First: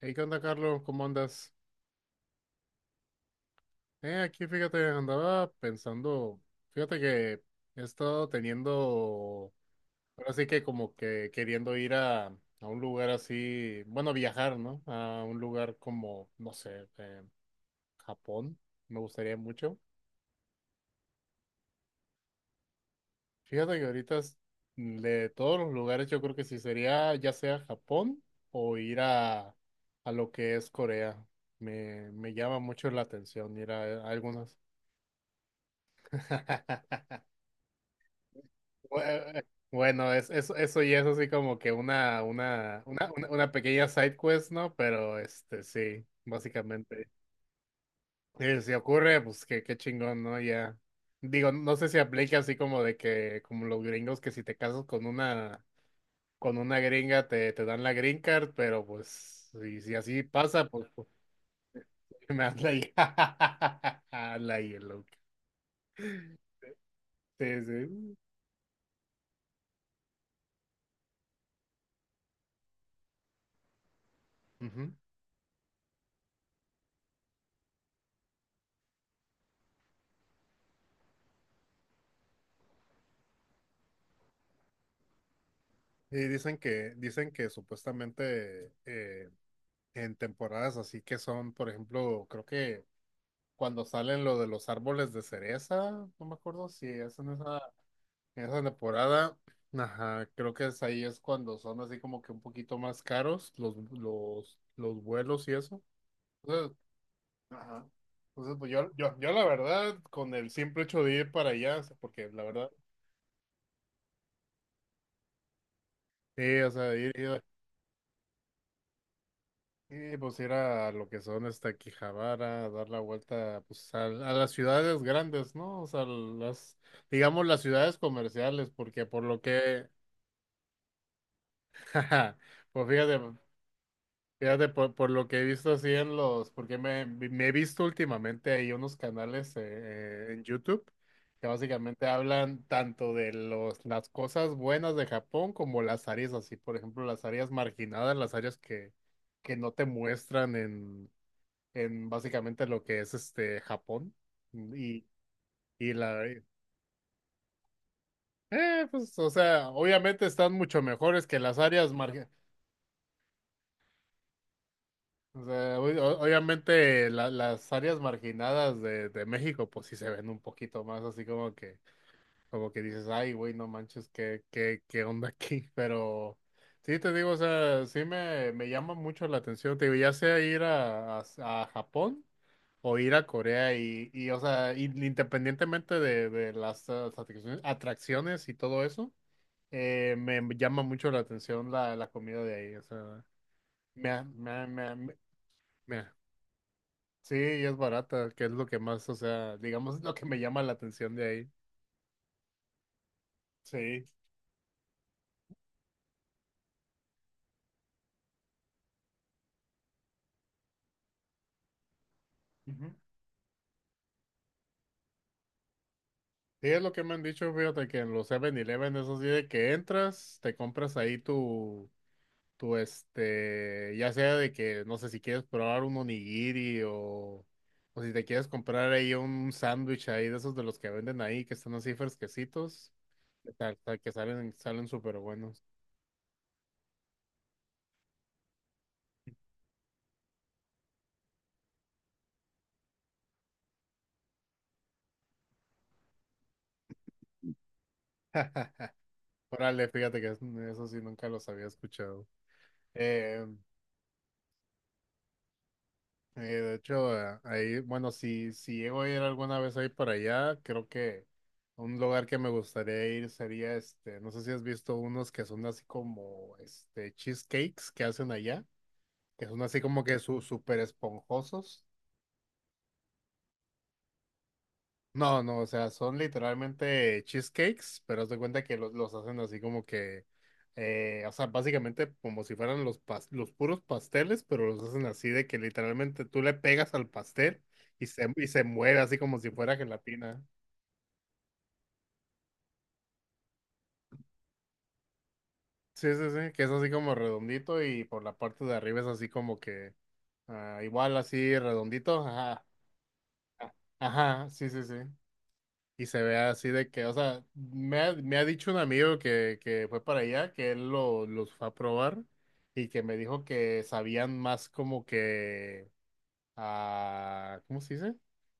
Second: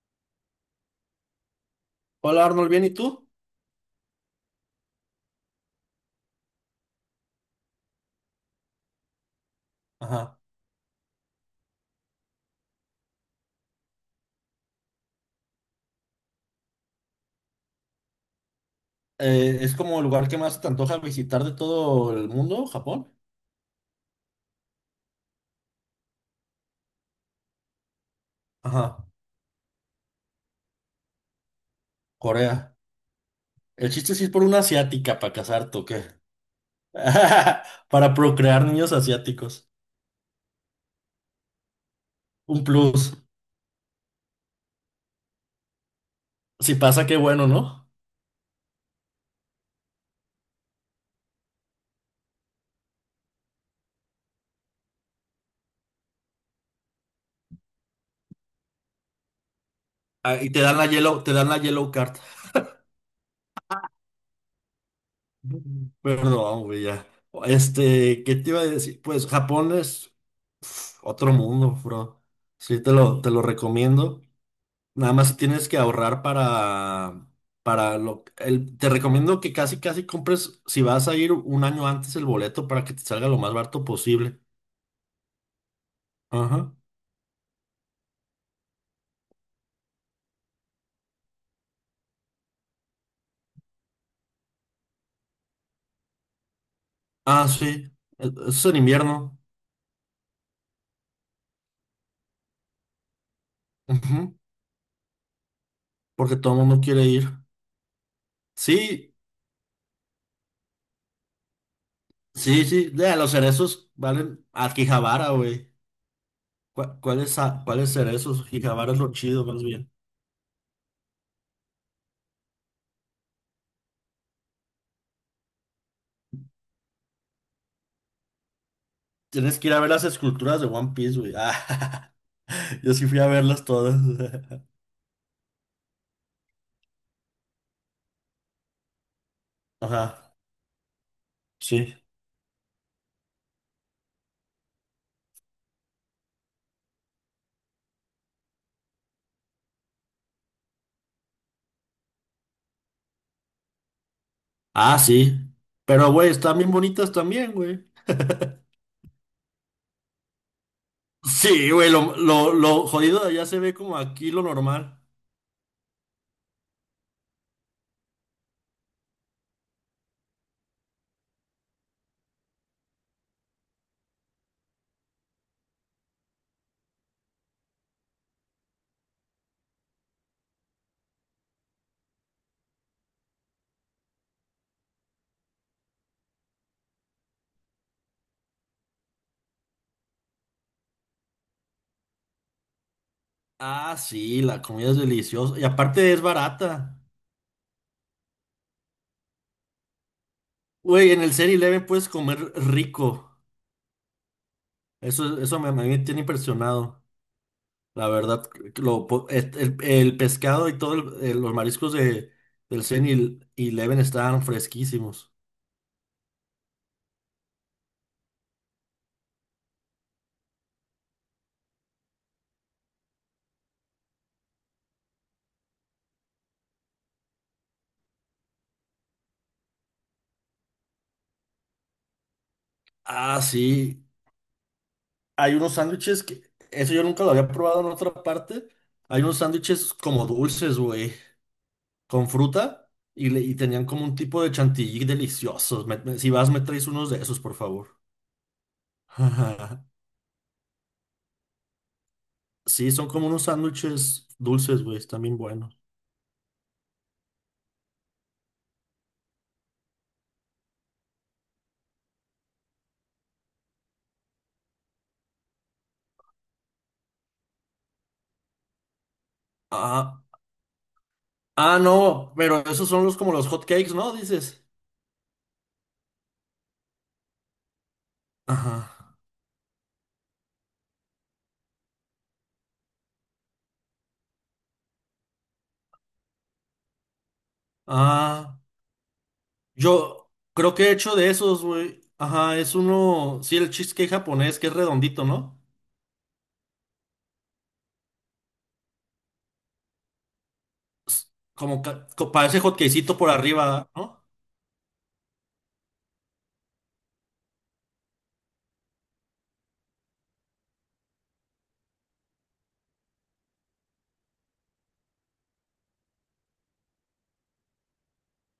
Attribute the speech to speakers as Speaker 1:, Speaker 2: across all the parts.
Speaker 1: Hey, ¿qué onda, Carlos? ¿Cómo andas?
Speaker 2: Hola Arnold, ¿bien y tú?
Speaker 1: Aquí fíjate, andaba pensando, fíjate que he estado teniendo, ahora
Speaker 2: Ajá.
Speaker 1: sí que como que queriendo ir a un lugar así, bueno, viajar, ¿no? A un lugar como, no sé, Japón, me gustaría
Speaker 2: ¿Es
Speaker 1: mucho.
Speaker 2: como el lugar que más te antoja visitar de todo el mundo, Japón?
Speaker 1: Fíjate que ahorita de todos los lugares yo creo que sí sería ya sea Japón o ir
Speaker 2: Ajá.
Speaker 1: a lo que es Corea. Me llama
Speaker 2: Corea.
Speaker 1: mucho la atención ir
Speaker 2: El
Speaker 1: a
Speaker 2: chiste sí es por
Speaker 1: algunos.
Speaker 2: una asiática para casarte, ¿o qué? Para procrear niños
Speaker 1: Bue- eh,
Speaker 2: asiáticos.
Speaker 1: Eso eso ya es así como que
Speaker 2: Un plus.
Speaker 1: una pequeña side quest, ¿no? Pero este, sí,
Speaker 2: Si pasa,
Speaker 1: básicamente.
Speaker 2: qué bueno, ¿no?
Speaker 1: Si ocurre, pues qué, qué chingón, ¿no? Ya. Digo, no sé si aplica así como de que, como los gringos, que si te casas con una gringa te, te dan la green card, pero pues, si, si así
Speaker 2: Ah, y te
Speaker 1: pasa,
Speaker 2: dan la
Speaker 1: pues, pues,
Speaker 2: yellow, te dan la yellow card.
Speaker 1: me das la hi- la yellow.
Speaker 2: Perdón, güey, ya.
Speaker 1: Sí, sí.
Speaker 2: Este, ¿qué te iba a decir? Pues Japón es uf, otro mundo, bro. Sí, te lo recomiendo.
Speaker 1: Ujú.
Speaker 2: Nada más tienes que ahorrar para lo, el, te recomiendo que casi, casi compres, si vas a ir un año antes el boleto para que te salga lo más barato posible.
Speaker 1: Y
Speaker 2: Ajá.
Speaker 1: dicen que supuestamente en temporadas así que son, por ejemplo, creo que cuando salen lo de los árboles de cereza, no me acuerdo si es
Speaker 2: Ah, sí.
Speaker 1: en
Speaker 2: Eso
Speaker 1: esa
Speaker 2: es en
Speaker 1: temporada,
Speaker 2: invierno.
Speaker 1: ajá, creo que es ahí es cuando son así como que un poquito más caros
Speaker 2: Ujú.
Speaker 1: los vuelos y eso.
Speaker 2: Porque todo el
Speaker 1: Entonces,
Speaker 2: mundo quiere ir.
Speaker 1: ajá. Entonces, pues yo,
Speaker 2: Sí,
Speaker 1: yo, yo la verdad, con el simple hecho de ir para allá, o sea, porque la
Speaker 2: sí,
Speaker 1: verdad,
Speaker 2: sí. De los cerezos valen a Quijabara, güey.
Speaker 1: sí, o sea, ir,
Speaker 2: ¿Cuáles,
Speaker 1: ir
Speaker 2: cuáles cerezos? Quijabara es lo chido, más bien.
Speaker 1: y pues ir a lo que son hasta Quijabara, dar la vuelta pues a las ciudades grandes, ¿no? O sea, las, digamos las ciudades comerciales, porque por lo
Speaker 2: Tienes que ir a
Speaker 1: que,
Speaker 2: ver las esculturas de One Piece, güey. Ah,
Speaker 1: jaja, pues
Speaker 2: yo sí
Speaker 1: fíjate,
Speaker 2: fui a verlas todas.
Speaker 1: fíjate por lo que he visto así en los, porque me he visto últimamente ahí unos canales
Speaker 2: Ajá.
Speaker 1: en YouTube que
Speaker 2: Sí.
Speaker 1: básicamente hablan tanto de los, las cosas buenas de Japón como las áreas así, por ejemplo, las áreas marginadas, las áreas que no te muestran en básicamente lo que es este Japón mm,
Speaker 2: Ah,
Speaker 1: y,
Speaker 2: sí.
Speaker 1: y
Speaker 2: Pero,
Speaker 1: la
Speaker 2: güey, están bien bonitas también, güey.
Speaker 1: pues o sea obviamente están mucho mejores que las
Speaker 2: Sí, güey,
Speaker 1: áreas
Speaker 2: lo,
Speaker 1: marginadas.
Speaker 2: lo, lo jodido de allá se ve como aquí lo normal.
Speaker 1: O sea, obviamente las áreas marginadas de México pues sí se ven un poquito más así como que dices, ay, güey, no manches, ¿qué, qué, qué onda aquí? Pero sí, te digo, o sea, sí me llama mucho la atención, te digo, ya sea ir a Japón o ir a Corea y o sea, independientemente de las atracciones atracciones y todo eso, me llama mucho la atención la, la comida de ahí, o sea,
Speaker 2: Ah,
Speaker 1: me, ha-
Speaker 2: sí,
Speaker 1: me,
Speaker 2: la
Speaker 1: ha- me,
Speaker 2: comida
Speaker 1: ha-
Speaker 2: es
Speaker 1: me-
Speaker 2: deliciosa. Y
Speaker 1: me ha-
Speaker 2: aparte es barata.
Speaker 1: sí, y es barata, que es lo que más, o sea, digamos, es lo que me llama la
Speaker 2: Güey,
Speaker 1: atención
Speaker 2: en
Speaker 1: de
Speaker 2: el
Speaker 1: ahí.
Speaker 2: 7-Eleven puedes comer rico.
Speaker 1: Sí.
Speaker 2: Eso me, a mí me tiene impresionado. La verdad, lo, po- et- el pescado y todos los mariscos de, del 7-Eleven estaban fresquísimos.
Speaker 1: Sí, es lo que me han dicho, fíjate que en los Seven eleven eso sí, de que entras, te compras ahí tu, tu este, ya sea de que, no sé si quieres probar un onigiri o si te quieres comprar ahí un sándwich ahí de esos de los que venden ahí, que están así fresquecitos,
Speaker 2: Ah,
Speaker 1: que,
Speaker 2: sí.
Speaker 1: que salen, salen súper
Speaker 2: Hay
Speaker 1: buenos.
Speaker 2: unos sándwiches que, eso yo nunca lo había probado en otra parte. Hay unos sándwiches como dulces, güey, con fruta y tenían como un tipo de chantilly deliciosos. Si vas, me traes unos de esos, por favor.
Speaker 1: Órale, fíjate que eso sí, nunca los había escuchado.
Speaker 2: Sí, son como unos
Speaker 1: Em,
Speaker 2: sándwiches dulces, güey, están bien buenos.
Speaker 1: De hecho, ahí, bueno, si, si llego a ir alguna vez ahí para allá, creo que un lugar que me gustaría ir sería este, no sé si has visto unos que son así como este cheesecakes que hacen allá, que son así como que
Speaker 2: Ah,
Speaker 1: su, súper
Speaker 2: ah,
Speaker 1: esponjosos.
Speaker 2: no, pero esos son los como los hot cakes, ¿no? Dices.
Speaker 1: No, no, o sea, son literalmente cheesecakes, pero haz de cuenta
Speaker 2: Ajá.
Speaker 1: que los hacen así como que, o sea, básicamente como si fueran los, los puros pasteles, pero los hacen así de que literalmente tú le pegas al pastel y
Speaker 2: Ah,
Speaker 1: se mueve así como si fuera
Speaker 2: yo
Speaker 1: gelatina.
Speaker 2: creo que he hecho de esos, güey. Ajá, es uno, sí, el cheesecake japonés que es redondito, ¿no?
Speaker 1: Sí, sí, sí, que es así como redondito y por la parte de arriba es así como que, ah, igual así
Speaker 2: Como,
Speaker 1: redondito,
Speaker 2: parece
Speaker 1: ajá,
Speaker 2: hotcakecito por
Speaker 1: ah,
Speaker 2: arriba, ¿no?
Speaker 1: ajá, sí, sí, sí. Y se ve así de que, o sea, me ha dicho un amigo que fue para allá, que él lo, los fue a probar y que me dijo que sabían más como que, ah, ¿cómo se dice?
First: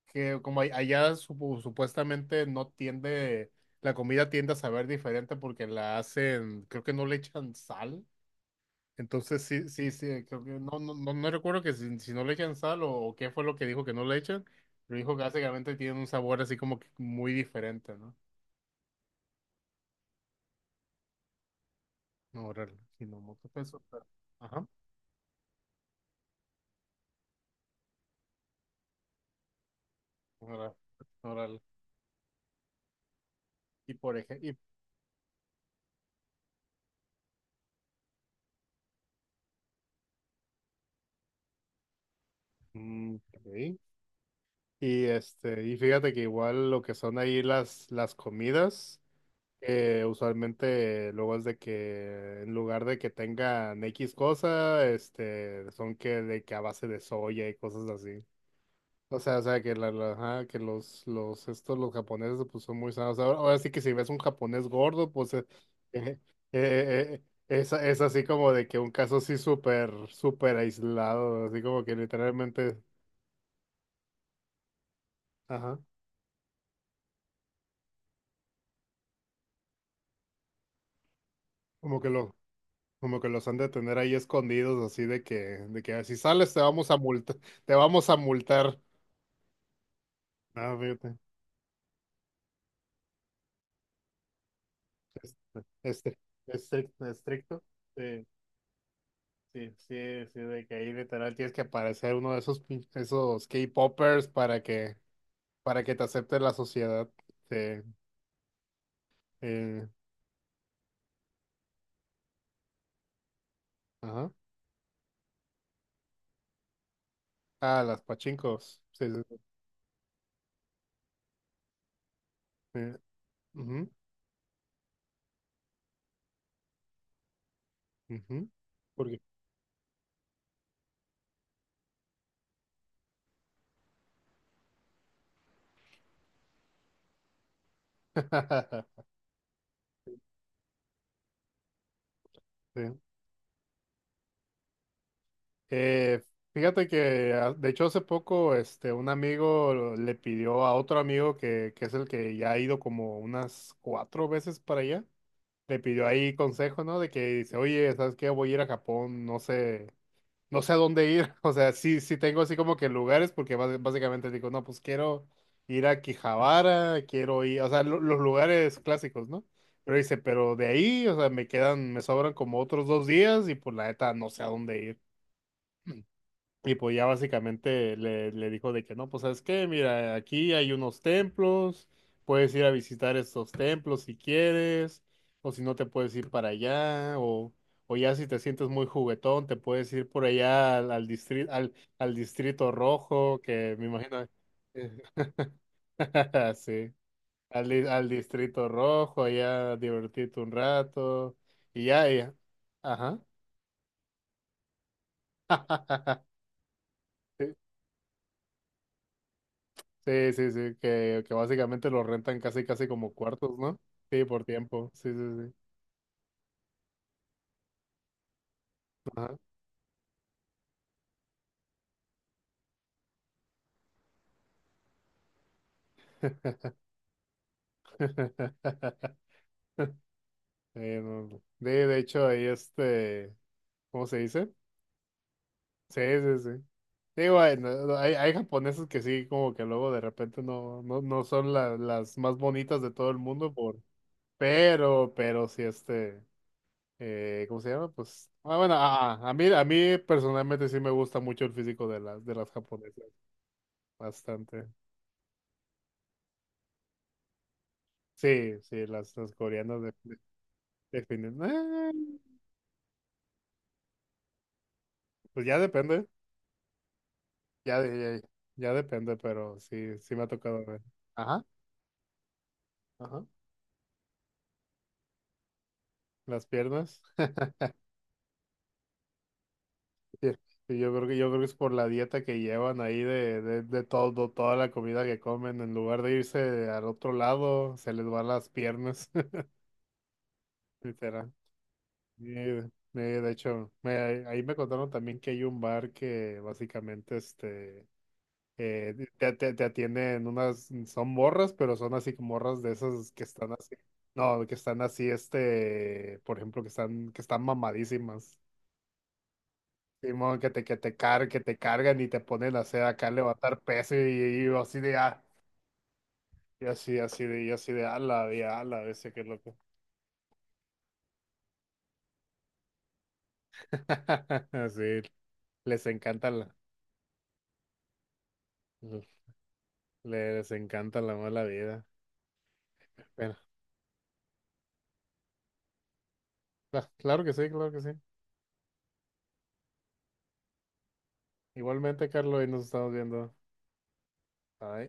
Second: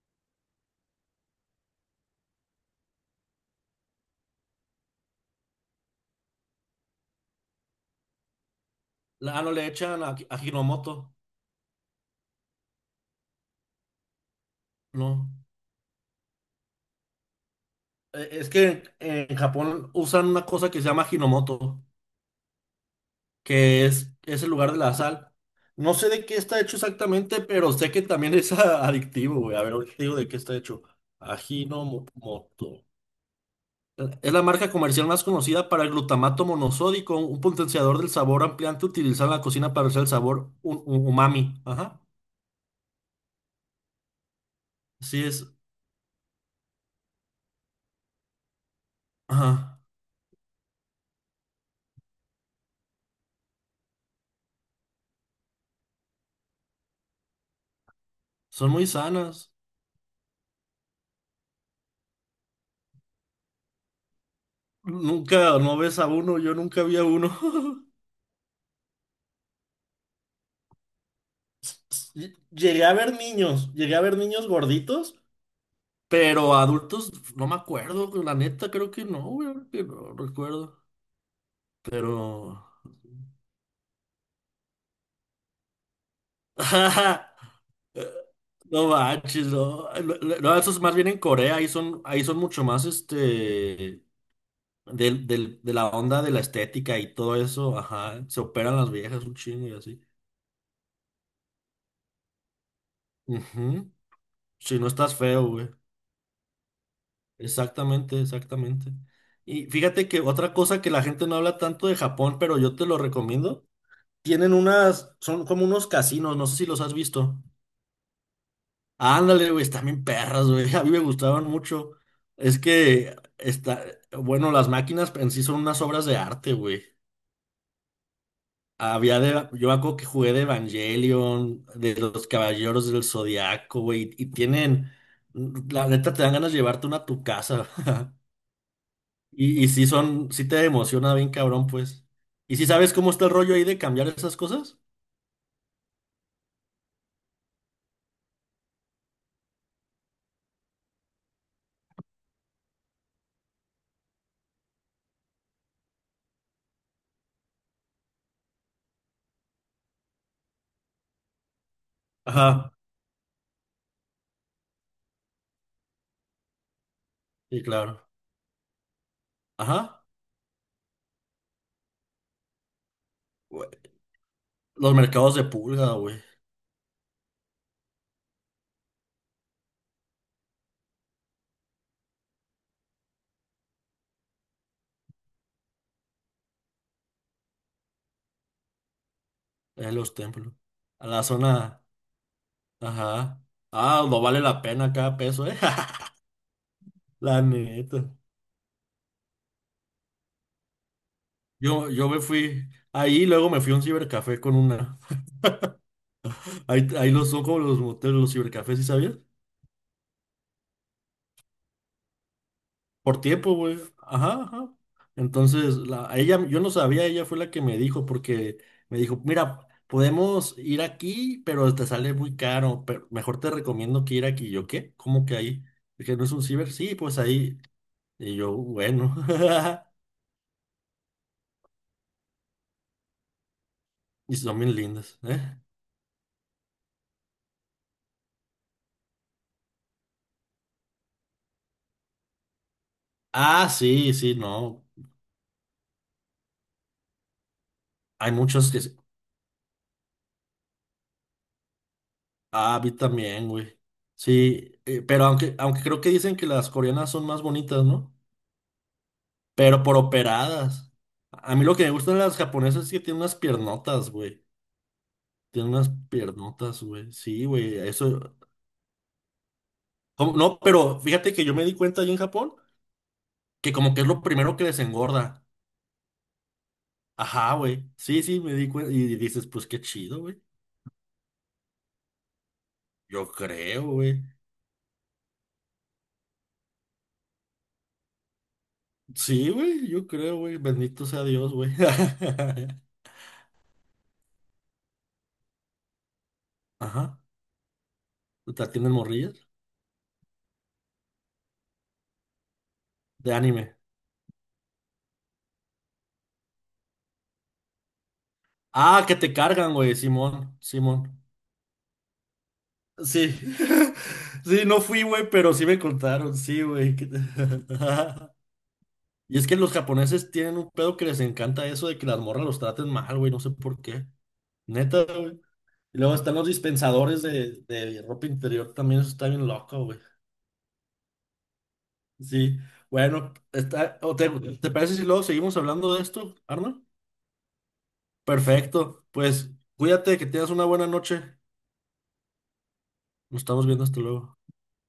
Speaker 1: Que como allá supuestamente no tiende, la comida tiende a saber diferente porque la hacen, creo que no le echan sal.
Speaker 2: Ah,
Speaker 1: Entonces
Speaker 2: no le
Speaker 1: sí, sí,
Speaker 2: echan
Speaker 1: sí,
Speaker 2: a
Speaker 1: creo que no, no,
Speaker 2: Hinomoto,
Speaker 1: no, no recuerdo que si, si no le echan sal o qué fue lo que dijo que no le echan, pero dijo que
Speaker 2: no.
Speaker 1: básicamente tienen un sabor así como que muy diferente, ¿no?
Speaker 2: Es que en Japón usan una cosa que se llama Hinomoto,
Speaker 1: No, órale, si no mucho peso,
Speaker 2: que
Speaker 1: pero.
Speaker 2: es el
Speaker 1: Ajá,
Speaker 2: lugar de la sal. No sé de qué está hecho exactamente, pero sé que también es adictivo, güey. A ver, ahorita te digo de qué está
Speaker 1: órale,
Speaker 2: hecho.
Speaker 1: órale.
Speaker 2: Ajinomoto.
Speaker 1: Y por
Speaker 2: Es la
Speaker 1: ejemplo, y,
Speaker 2: marca comercial más conocida para el glutamato monosódico, un potenciador del sabor ampliante utilizado en la cocina para hacer el sabor umami. Ajá.
Speaker 1: ok. Y,
Speaker 2: Así es.
Speaker 1: este, y fíjate que igual lo que son ahí las comidas,
Speaker 2: Ajá.
Speaker 1: usualmente luego es de que en lugar de que tengan X cosa, este, son que de que a base de soya y cosas así.
Speaker 2: Son muy
Speaker 1: O
Speaker 2: sanas.
Speaker 1: sea, que, la, ajá, que los, estos, los japoneses, pues son muy sanos. Ahora, ahora sí que si ves un japonés gordo, pues
Speaker 2: Nunca, no ves a
Speaker 1: eh,
Speaker 2: uno, yo nunca vi a
Speaker 1: eh, eh,
Speaker 2: uno.
Speaker 1: es así como de que un caso así súper, súper aislado, así como que literalmente,
Speaker 2: Llegué a ver niños, llegué a ver niños gorditos,
Speaker 1: ajá,
Speaker 2: pero adultos no me acuerdo, la neta creo que no, güey, ahora que no recuerdo.
Speaker 1: como que lo,
Speaker 2: Pero...
Speaker 1: como que los han de tener ahí escondidos, así de que "Ah, si sales te vamos a multar,
Speaker 2: eh,
Speaker 1: te vamos a multar.
Speaker 2: no manches, no. No, no, no, eso
Speaker 1: Ah,
Speaker 2: es más bien
Speaker 1: fíjate,
Speaker 2: en Corea, ahí son mucho más este...
Speaker 1: este,
Speaker 2: De la
Speaker 1: este,
Speaker 2: onda de la estética
Speaker 1: estricto,
Speaker 2: y todo
Speaker 1: estricto.
Speaker 2: eso, ajá.
Speaker 1: Sí.
Speaker 2: Se operan las viejas un chingo
Speaker 1: Sí,
Speaker 2: y así.
Speaker 1: sí, sí, de que ahí literal tienes que aparecer uno de esos, esos
Speaker 2: Ujú.
Speaker 1: K-popers
Speaker 2: Si no estás feo, güey.
Speaker 1: para que te acepte la sociedad. Sí,
Speaker 2: Exactamente, exactamente. Y
Speaker 1: eh,
Speaker 2: fíjate que otra cosa que la gente no habla tanto de Japón, pero yo te lo recomiendo.
Speaker 1: ajá.
Speaker 2: Tienen unas, son como unos casinos, no sé si los has visto.
Speaker 1: Ah, las pachincos. Sí, sí, sí.
Speaker 2: Ándale, güey, están bien perras, güey. A mí me gustaban mucho. Es
Speaker 1: Eh,
Speaker 2: que está,
Speaker 1: ujú,
Speaker 2: bueno, las máquinas en sí son unas obras de arte, güey.
Speaker 1: ujú. ¿Por
Speaker 2: Había
Speaker 1: qué?
Speaker 2: de, yo me acuerdo que jugué de Evangelion, de los Caballeros del Zodiaco, güey, y tienen, la neta te dan ganas de llevarte una a tu casa. Y sí son, sí te emociona bien cabrón, pues. ¿Y si sabes
Speaker 1: Sí.
Speaker 2: cómo está el rollo ahí de cambiar esas cosas?
Speaker 1: Eh, fíjate que, ah, de hecho, hace poco, este, un amigo le pidió a otro amigo que es el que ya ha ido como unas cuatro veces para allá. Le pidió ahí consejo, ¿no? De que dice, oye, ¿sabes qué? Voy a ir a Japón, no sé. No sé a dónde ir. O sea, sí, sí tengo así
Speaker 2: Ajá.
Speaker 1: como que lugares, porque básicamente digo, no, pues quiero ir a Quijabara, quiero ir,
Speaker 2: Sí,
Speaker 1: o sea,
Speaker 2: claro.
Speaker 1: los lugares clásicos, ¿no? Pero
Speaker 2: Ajá.
Speaker 1: dice, pero de ahí, o sea, me quedan, me sobran como otros dos días y
Speaker 2: Güey,
Speaker 1: pues la neta no sé a dónde
Speaker 2: los
Speaker 1: ir.
Speaker 2: mercados de pulga, güey.
Speaker 1: Y pues ya básicamente le, le dijo de que no, pues sabes qué, mira, aquí hay unos templos, puedes ir a visitar estos templos si quieres, o si no te puedes ir para allá, o ya si te sientes muy juguetón, te puedes
Speaker 2: En
Speaker 1: ir
Speaker 2: los
Speaker 1: por
Speaker 2: templos.
Speaker 1: allá
Speaker 2: A la
Speaker 1: al,
Speaker 2: zona.
Speaker 1: al distrito rojo,
Speaker 2: Ajá.
Speaker 1: que me
Speaker 2: Ah, no
Speaker 1: imagino,
Speaker 2: vale la pena cada peso, eh.
Speaker 1: sí,
Speaker 2: La
Speaker 1: al,
Speaker 2: neta.
Speaker 1: al distrito rojo, allá divertirte un rato, y
Speaker 2: Yo,
Speaker 1: ya,
Speaker 2: yo me
Speaker 1: ya,
Speaker 2: fui.
Speaker 1: ajá.
Speaker 2: Ahí luego me fui a un cibercafé con una. Ahí, ahí los son como los moteles, los cibercafés, ¿sí sabías?
Speaker 1: Sí, sí, sí, que básicamente lo rentan casi, casi como
Speaker 2: Por tiempo,
Speaker 1: cuartos, ¿no?
Speaker 2: güey.
Speaker 1: Sí,
Speaker 2: Ajá,
Speaker 1: por
Speaker 2: ajá.
Speaker 1: tiempo, sí, sí, sí.
Speaker 2: Entonces, la, a ella, yo no sabía, ella fue la que me dijo, porque me dijo,
Speaker 1: Ajá.
Speaker 2: mira, podemos ir aquí, pero te sale muy caro, pero mejor te recomiendo que ir aquí. Y yo, ¿qué? ¿Cómo que ahí? Dije, ¿no es un ciber? Sí, pues ahí. Y yo, bueno.
Speaker 1: No, no. De hecho, ahí este, ¿cómo se
Speaker 2: Y
Speaker 1: dice?
Speaker 2: son bien lindas, ¿eh?
Speaker 1: Sí, sí, sí. Digo, hay, no, hay japoneses que sí, como que luego de repente no, no, no son las más bonitas de todo el mundo,
Speaker 2: Ah,
Speaker 1: por,
Speaker 2: sí, sí, no.
Speaker 1: pero sí, este, ¿cómo se llama? Pues,
Speaker 2: Hay
Speaker 1: ah,
Speaker 2: muchos
Speaker 1: bueno,
Speaker 2: que... sí.
Speaker 1: a, a mí personalmente sí me gusta mucho el físico de las
Speaker 2: Ah, vi
Speaker 1: japonesas,
Speaker 2: también, güey.
Speaker 1: bastante.
Speaker 2: Sí, pero aunque, aunque creo que dicen que las coreanas son más bonitas, ¿no?
Speaker 1: Sí, sí, las coreanas
Speaker 2: Pero por operadas.
Speaker 1: definen.
Speaker 2: A mí lo que
Speaker 1: "Ah",
Speaker 2: me gustan las japonesas es que tienen unas piernotas, güey.
Speaker 1: pues ya
Speaker 2: Tienen unas
Speaker 1: depende,
Speaker 2: piernotas, güey. Sí, güey,
Speaker 1: ya, ya,
Speaker 2: eso.
Speaker 1: ya depende, pero sí, sí me ha
Speaker 2: ¿Cómo? No,
Speaker 1: tocado ver.
Speaker 2: pero fíjate
Speaker 1: Ajá,
Speaker 2: que yo me di cuenta allí en Japón
Speaker 1: ajá.
Speaker 2: que como que es lo primero que les engorda.
Speaker 1: Las piernas.
Speaker 2: Ajá, güey. Sí, sí, me di cuenta. Y dices, pues qué chido,
Speaker 1: Sí,
Speaker 2: güey.
Speaker 1: sí, yo creo que es por la dieta que llevan ahí
Speaker 2: Yo creo,
Speaker 1: de
Speaker 2: güey.
Speaker 1: todo, toda la comida que comen. En lugar de irse al otro lado, se les van las piernas,
Speaker 2: Sí, güey, yo creo, güey. Bendito sea
Speaker 1: literal.
Speaker 2: Dios, güey.
Speaker 1: Y, de hecho, ahí me contaron también que hay un bar que básicamente
Speaker 2: Ajá.
Speaker 1: este
Speaker 2: ¿Te atienden
Speaker 1: te,
Speaker 2: morrillas?
Speaker 1: te atienden unas, son morras, pero son así como morras de esas que
Speaker 2: De
Speaker 1: están así,
Speaker 2: anime.
Speaker 1: no, que están así, este, por ejemplo, que están mamadísimas.
Speaker 2: Ah, que te cargan, güey,
Speaker 1: Simón, que
Speaker 2: Simón,
Speaker 1: te, que
Speaker 2: Simón.
Speaker 1: que te cargan y te ponen a hacer acá
Speaker 2: Sí,
Speaker 1: levantar peso y yo
Speaker 2: sí,
Speaker 1: así
Speaker 2: no
Speaker 1: de
Speaker 2: fui,
Speaker 1: ah,
Speaker 2: güey, pero sí me contaron, sí,
Speaker 1: y
Speaker 2: güey.
Speaker 1: así,
Speaker 2: Que-
Speaker 1: así de, y así de ala, ese qué
Speaker 2: Y es que
Speaker 1: loco.
Speaker 2: los japoneses tienen un pedo que les encanta eso de que las morras los traten mal, güey, no sé por qué.
Speaker 1: Sí,
Speaker 2: Neta, güey.
Speaker 1: les
Speaker 2: Y luego
Speaker 1: encanta
Speaker 2: están los
Speaker 1: la,
Speaker 2: dispensadores de ropa interior, también eso está bien loco, güey.
Speaker 1: les encanta la mala vida.
Speaker 2: Sí, bueno,
Speaker 1: Bueno,
Speaker 2: está, o te, ¿te parece si luego seguimos hablando de esto, Arno?
Speaker 1: claro que sí, claro que sí.
Speaker 2: Perfecto, pues cuídate, que tengas una buena noche.
Speaker 1: Igualmente, Carlos, y nos estamos viendo.
Speaker 2: Nos estamos viendo, hasta luego.
Speaker 1: Bye.